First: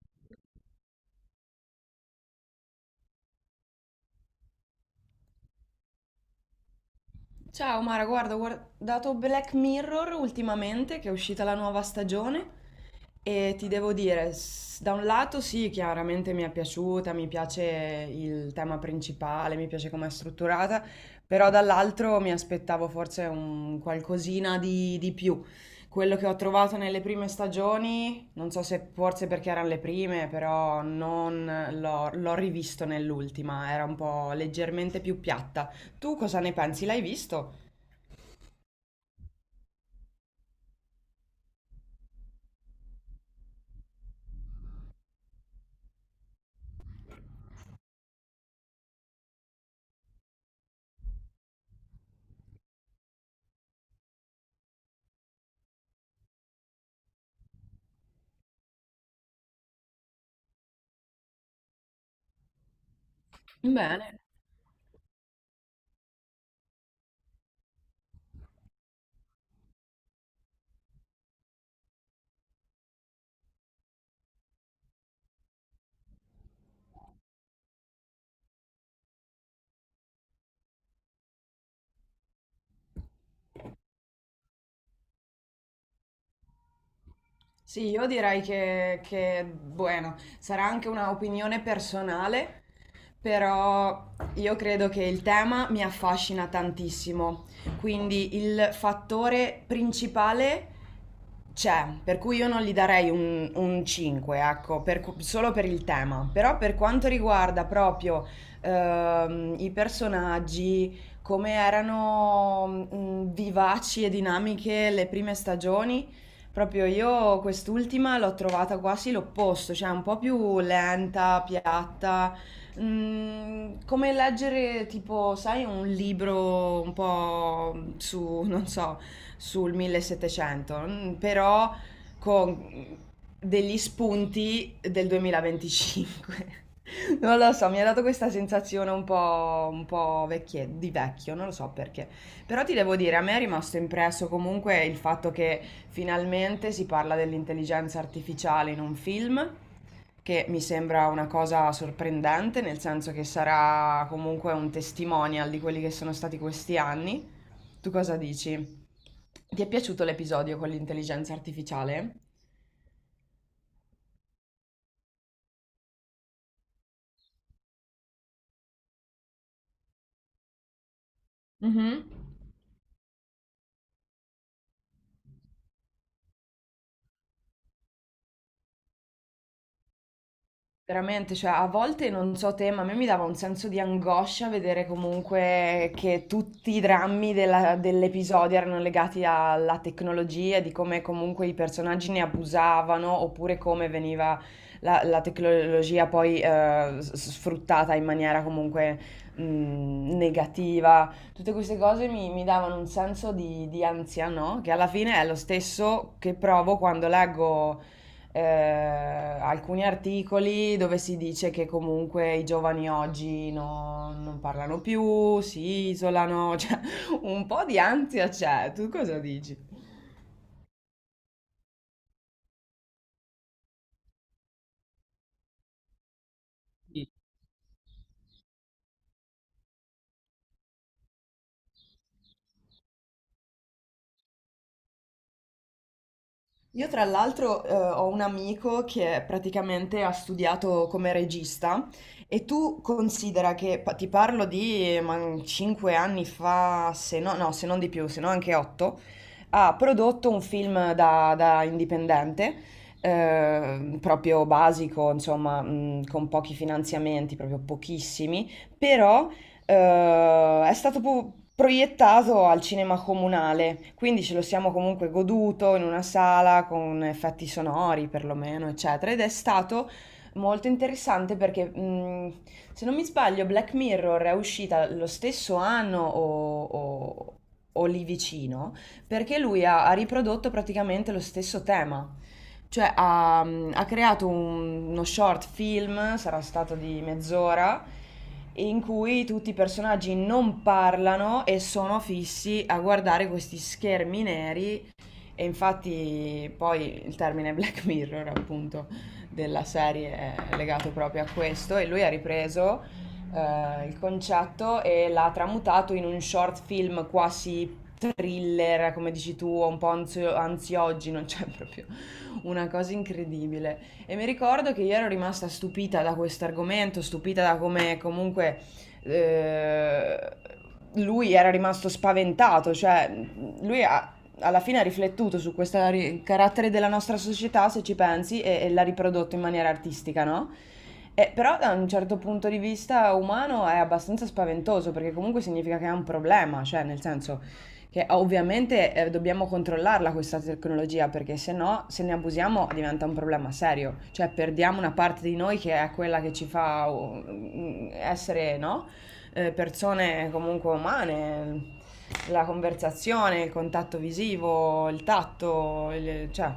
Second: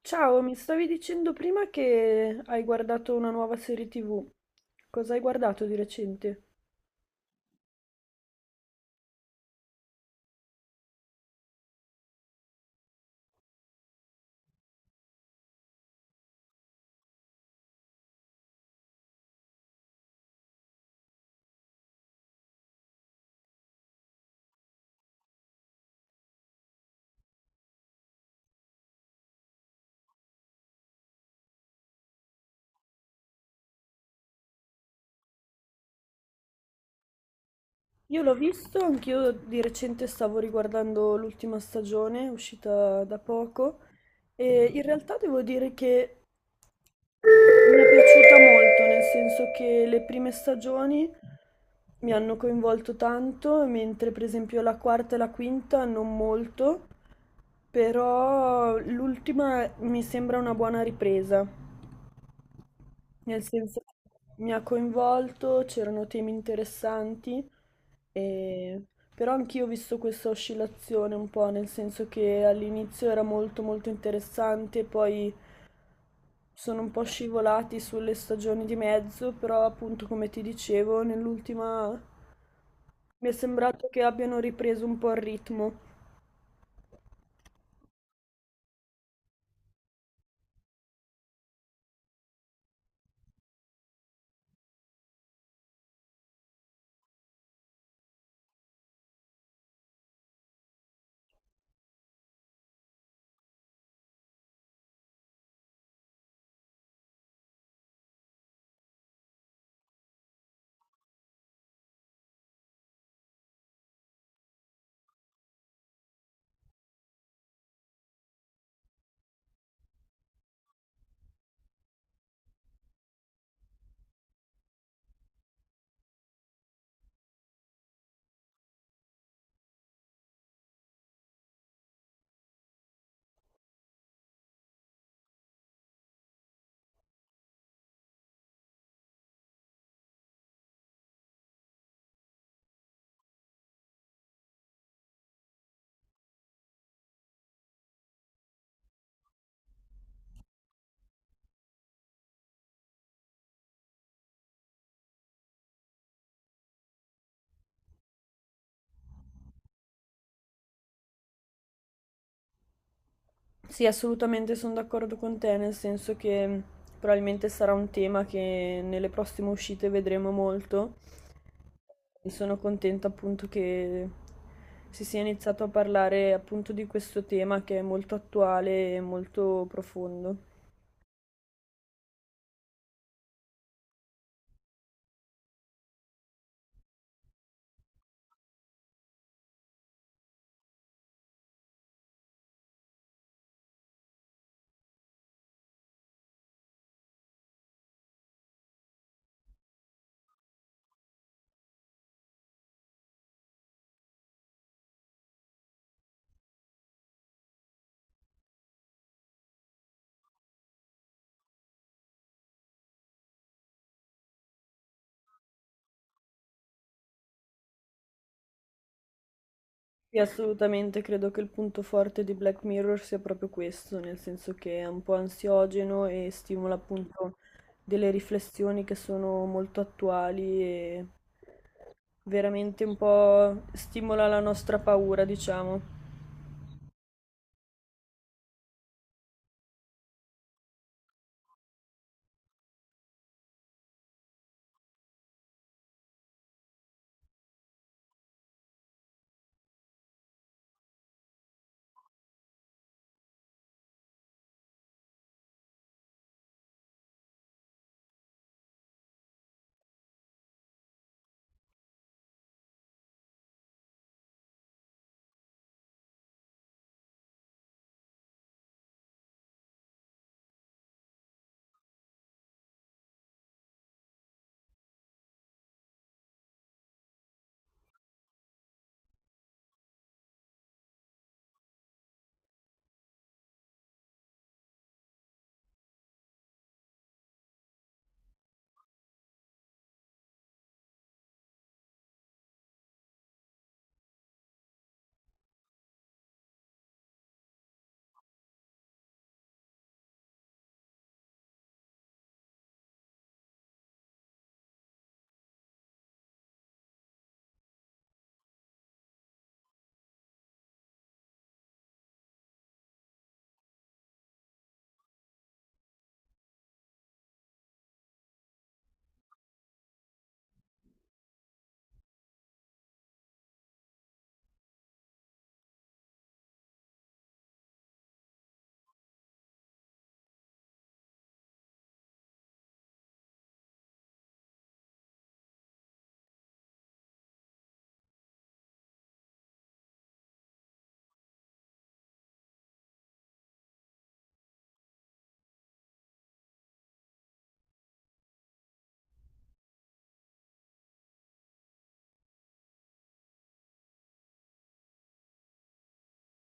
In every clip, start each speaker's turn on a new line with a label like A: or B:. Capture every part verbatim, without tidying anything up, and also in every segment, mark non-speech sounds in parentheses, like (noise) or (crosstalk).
A: Ciao, mi stavi dicendo prima che hai guardato una nuova serie tivù. Cosa hai guardato di recente?
B: Ciao Mara, guarda, ho guardato Black Mirror ultimamente, che è uscita la nuova stagione, e ti devo dire, s- da un lato sì, chiaramente mi è piaciuta, mi piace il tema principale, mi piace come è strutturata, però dall'altro mi aspettavo forse un qualcosina di, di più. Quello che ho trovato nelle prime stagioni, non so se forse perché erano le prime, però non l'ho l'ho rivisto nell'ultima, era un po' leggermente più piatta. Tu cosa ne pensi? L'hai visto?
A: Io l'ho visto, anch'io di recente stavo riguardando l'ultima stagione, uscita da poco, e in realtà devo dire che mi è piaciuta molto, nel senso che le prime stagioni mi hanno coinvolto tanto, mentre per esempio la quarta e la quinta non molto, però l'ultima mi sembra una buona ripresa. Nel senso
B: Bene.
A: che mi ha coinvolto, c'erano temi interessanti, e- però anch'io ho visto questa oscillazione un po', nel senso che all'inizio era molto molto interessante, poi sono un po' scivolati sulle stagioni di mezzo, però appunto come ti dicevo, nell'ultima mi è sembrato che abbiano ripreso un po' il ritmo.
B: Sì, io direi che, che, bueno, sarà anche una opinione personale, però io credo che il tema mi affascina tantissimo. Quindi il fattore principale c'è, per cui io non gli darei un, un cinque, ecco, per cu- solo per il tema. Però per quanto riguarda proprio ehm, i personaggi, come erano mm, vivaci e dinamiche le prime stagioni, proprio io quest'ultima l'ho trovata quasi l'opposto, cioè un po' più lenta, piatta, mm, come leggere tipo, sai, un libro un po' su, non so, sul millesettecento, mm, però con degli spunti del duemilaventicinque. (laughs) Non lo so, mi ha dato questa sensazione un po', un po' vecchie- di vecchio, non lo so perché. Però ti devo dire, a me è rimasto impresso comunque il fatto che finalmente si parla dell'intelligenza artificiale in un film, che mi sembra una cosa sorprendente, nel senso che sarà comunque un testimonial di quelli che sono stati questi anni. Tu cosa dici? Ti è piaciuto l'episodio con l'intelligenza artificiale?
A: Sì, assolutamente sono d'accordo con te, nel senso che mh, probabilmente sarà un tema che nelle prossime uscite vedremo molto.
B: Mhm.
A: E sono contenta appunto che si sia iniziato a parlare appunto di questo tema che è molto attuale e molto profondo.
B: Veramente, cioè a volte non so te, ma a me mi dava un senso di angoscia vedere comunque che tutti i drammi della- dell'episodio erano legati alla tecnologia, di come comunque i personaggi ne abusavano oppure come veniva la, la tecnologia poi eh, s- sfruttata in maniera comunque mh, negativa. Tutte queste cose mi, mi davano un senso di, di ansia, no? Che alla fine è lo stesso che provo quando leggo eh, alcuni articoli dove si dice che comunque i giovani oggi no- non parlano più, si isolano, (laughs) cioè un po' di ansia c'è, tu cosa dici?
A: Sì, assolutamente credo che il punto forte di Black Mirror sia proprio questo, nel senso che è un po' ansiogeno e stimola appunto delle riflessioni che sono molto attuali e veramente un po' stimola la nostra paura, diciamo.
B: Io tra l'altro eh, ho un amico che praticamente ha studiato come regista e tu considera che, pa- ti parlo di cinque anni fa, se no, no, se non di più, se no anche otto, ha prodotto un film da, da indipendente, eh, proprio basico, insomma, mh, con pochi finanziamenti, proprio pochissimi, però eh, è stato pu- proiettato al cinema comunale, quindi ce lo siamo comunque goduto in una sala con effetti sonori perlomeno, eccetera, ed è stato molto interessante perché mh, se non mi sbaglio Black Mirror è uscita lo stesso anno o, o- o lì vicino perché lui ha, ha riprodotto praticamente lo stesso tema. Cioè ha, ha creato un- uno short film, sarà stato di mezz'ora, in cui tutti i personaggi non parlano e sono fissi a guardare questi schermi neri e infatti poi il termine (laughs) Black Mirror, appunto, della serie è legato proprio a questo e lui ha ripreso eh, il concetto e l'ha tramutato in un short film quasi thriller, come dici tu, un po' anzio- ansiogeno, (laughs) cioè proprio una cosa incredibile. E mi ricordo che io ero rimasta stupita da questo argomento, stupita da come comunque eh, lui era rimasto spaventato, cioè lui ha, alla fine ha riflettuto su questo ri- carattere della nostra società, se ci pensi, e, e l'ha riprodotto in maniera artistica, no? E però da un certo punto di vista umano è abbastanza spaventoso, perché comunque significa che è un problema, cioè nel senso che ovviamente eh, dobbiamo controllarla questa tecnologia, perché se no, se ne abusiamo diventa un problema serio, cioè perdiamo una parte di noi che è quella che ci fa uh, essere, no? eh, persone comunque umane, la conversazione, il contatto visivo, il tatto, il- cioè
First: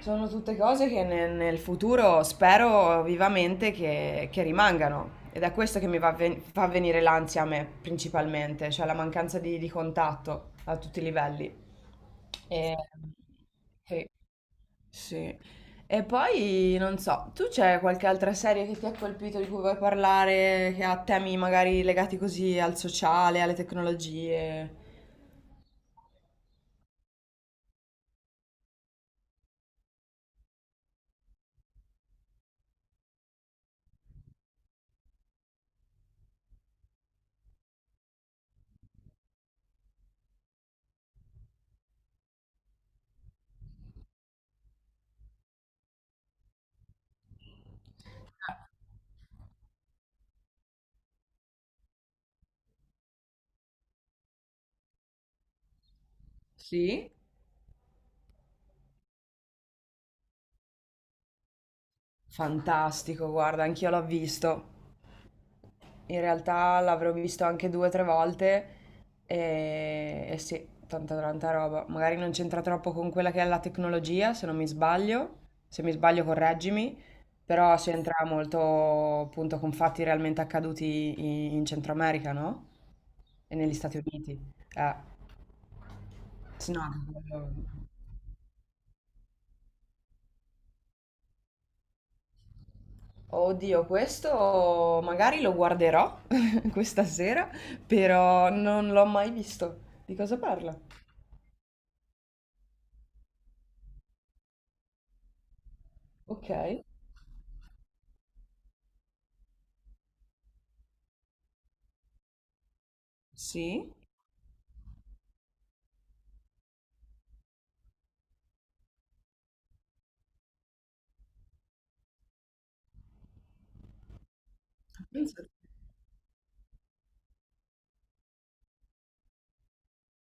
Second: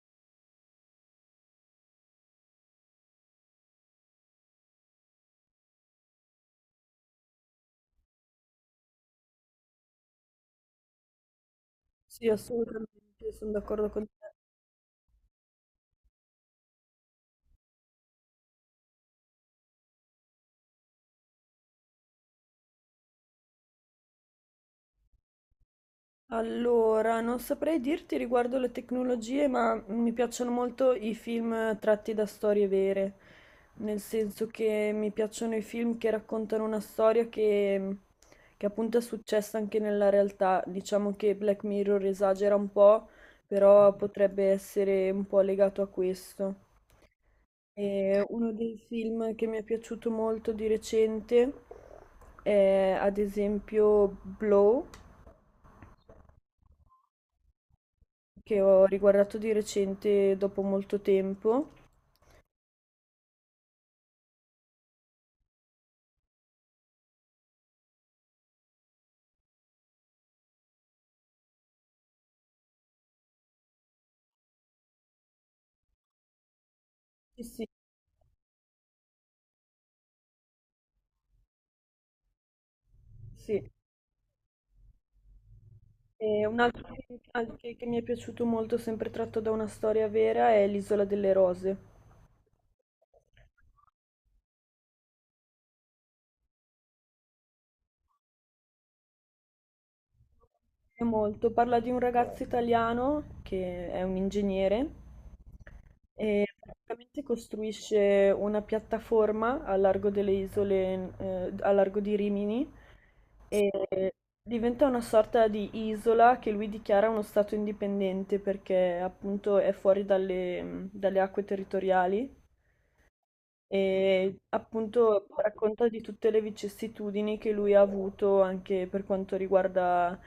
B: sono tutte cose che ne- nel futuro spero vivamente che, che rimangano. Ed è questo che mi va ven- fa venire l'ansia a me principalmente, cioè la mancanza di, di contatto a tutti i livelli.
A: Sì,
B: E-
A: assolutamente, sono d'accordo con
B: sì.
A: te.
B: Sì. E poi non so, tu c'è qualche altra serie che ti ha colpito di cui vuoi parlare, che ha temi magari legati così al sociale, alle tecnologie?
A: Allora, non saprei dirti riguardo le tecnologie, ma mi piacciono molto i film tratti da storie vere, nel senso che mi piacciono i film che raccontano una storia che, che appunto è successa anche nella realtà. Diciamo che Black Mirror esagera un po', però potrebbe essere un po' legato a questo. E uno dei film che mi è piaciuto molto di recente è ad esempio Blow,
B: Sì?
A: che ho riguardato di recente dopo molto tempo.
B: Fantastico, guarda, anch'io l'ho visto. In realtà l'avrò visto anche due o tre volte e, e sì, tanta tanta roba. Magari non c'entra troppo con quella che è la tecnologia, se non mi sbaglio, se mi sbaglio correggimi,
A: Sì, sì,
B: però c'entra molto appunto con fatti realmente accaduti in, in Centro America, no? E
A: sì.
B: negli Stati Uniti. Eh,
A: E un
B: sì, no,
A: altro
B: anche
A: film
B: quello...
A: anche che mi è piaciuto molto, sempre tratto da una storia vera, è L'Isola delle Rose.
B: Oddio, questo magari lo guarderò (laughs) questa sera, però non l'ho mai visto. Di cosa parla?
A: Molto. Parla di un ragazzo italiano che è un ingegnere e
B: Ok.
A: praticamente costruisce una piattaforma a largo delle isole, eh, a largo di Rimini,
B: Sì.
A: e diventa una sorta di isola che lui dichiara uno stato indipendente perché appunto è fuori dalle dalle acque territoriali. E appunto
B: Pensa- te.
A: racconta di tutte le vicissitudini che lui ha avuto anche per quanto riguarda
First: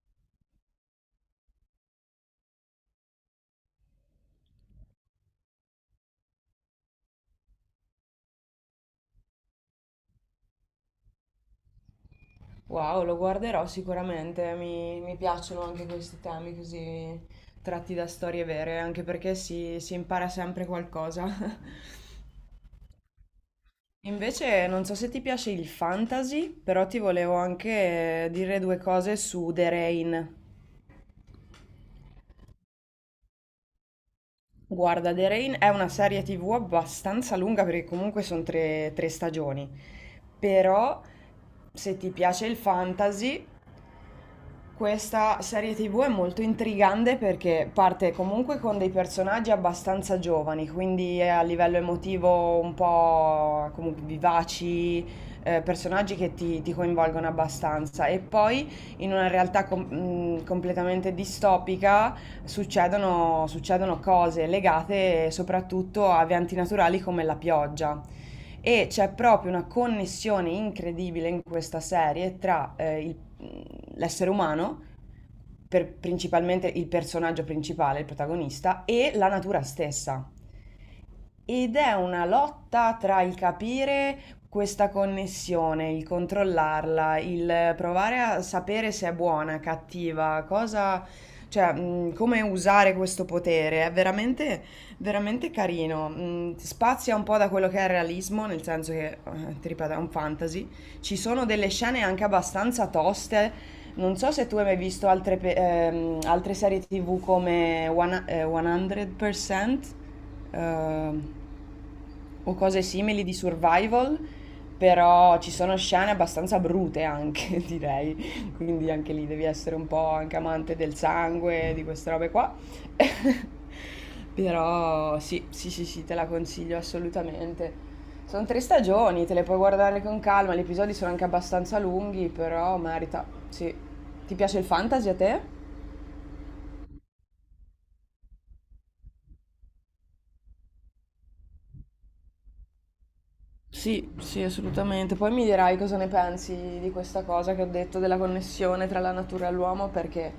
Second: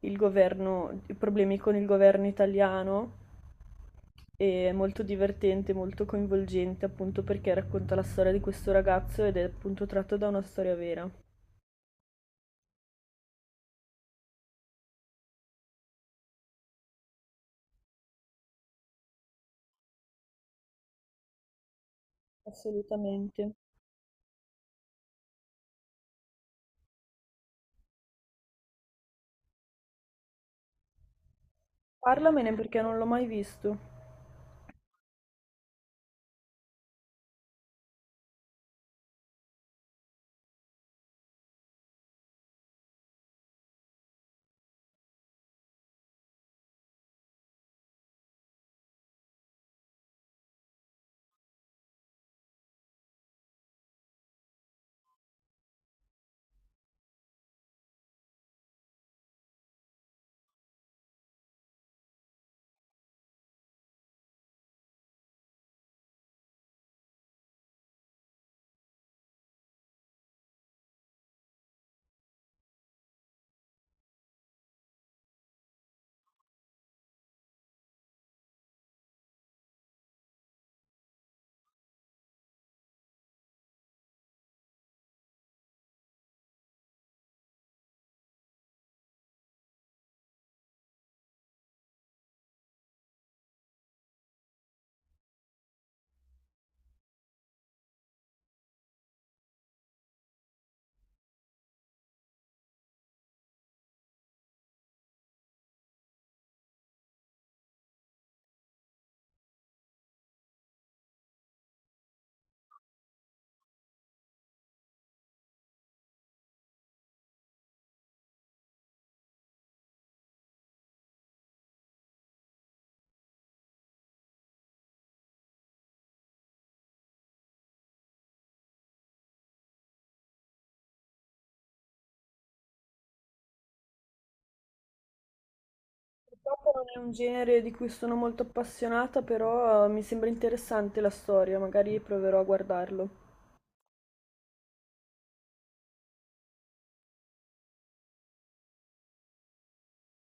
A: il governo, i problemi con il governo italiano. E È molto divertente, molto coinvolgente, appunto perché racconta la storia di questo ragazzo ed è appunto tratto da una storia vera.
B: Wow, lo guarderò sicuramente, mi, mi piacciono anche questi temi così tratti da storie vere, anche perché si, si impara sempre qualcosa. (laughs)
A: Assolutamente.
B: Invece non so se ti piace il fantasy, però ti volevo anche dire due cose su The Rain.
A: Parlamene perché non l'ho mai visto.
B: Guarda, The Rain è una serie tivù abbastanza lunga perché comunque sono tre, tre stagioni, però se ti piace il fantasy... Questa serie tivù è molto intrigante perché parte comunque con dei personaggi abbastanza giovani, quindi è a livello emotivo un po' comunque vivaci, eh, personaggi che ti, ti coinvolgono abbastanza. E poi in una realtà com- mh, completamente distopica succedono, succedono cose legate soprattutto a eventi naturali come la pioggia. E c'è proprio una connessione incredibile in questa serie tra eh, il- mm, l'essere umano per- principalmente il personaggio principale, il protagonista, e la natura stessa. Ed è una lotta tra il capire questa connessione, il controllarla, il provare a sapere se è buona, cattiva, cosa, cioè, mh, come usare questo potere. È veramente, veramente carino. Mh, spazia un po' da quello che è il realismo, nel senso che, eh, ti ripeto, è un fantasy. Ci sono delle scene anche abbastanza toste. Non so se tu hai mai visto altre, pe- ehm, altre serie ti vu come One- eh, cento percento. ehm, o cose simili di survival, però ci sono scene abbastanza brute anche, (laughs) direi. Quindi anche lì devi essere un po' anche amante del sangue, di queste robe qua. (laughs) Però sì, sì, sì, sì, te la consiglio assolutamente. Sono tre stagioni, te le puoi guardare con calma, gli episodi sono anche abbastanza lunghi, però merita. Sì. Ti piace il fantasy a te?
A: Purtroppo non è un genere di cui sono molto appassionata, però eh, mi sembra interessante la storia, magari proverò a guardarlo.
B: Sì, sì, assolutamente. Poi mi dirai cosa ne pensi di questa cosa che ho detto della connessione tra la natura e l'uomo, perché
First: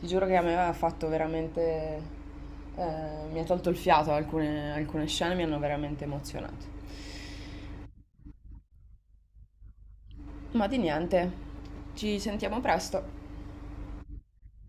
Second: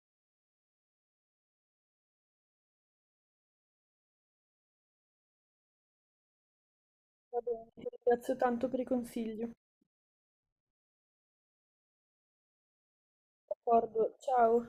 B: ti giuro che a me ha fatto veramente... eh, mi ha tolto il fiato, alcune, alcune scene mi hanno veramente emozionato.
A: Va bene, ti ringrazio tanto per i consigli.
B: Ma di niente, ci sentiamo presto.
A: D'accordo, ciao.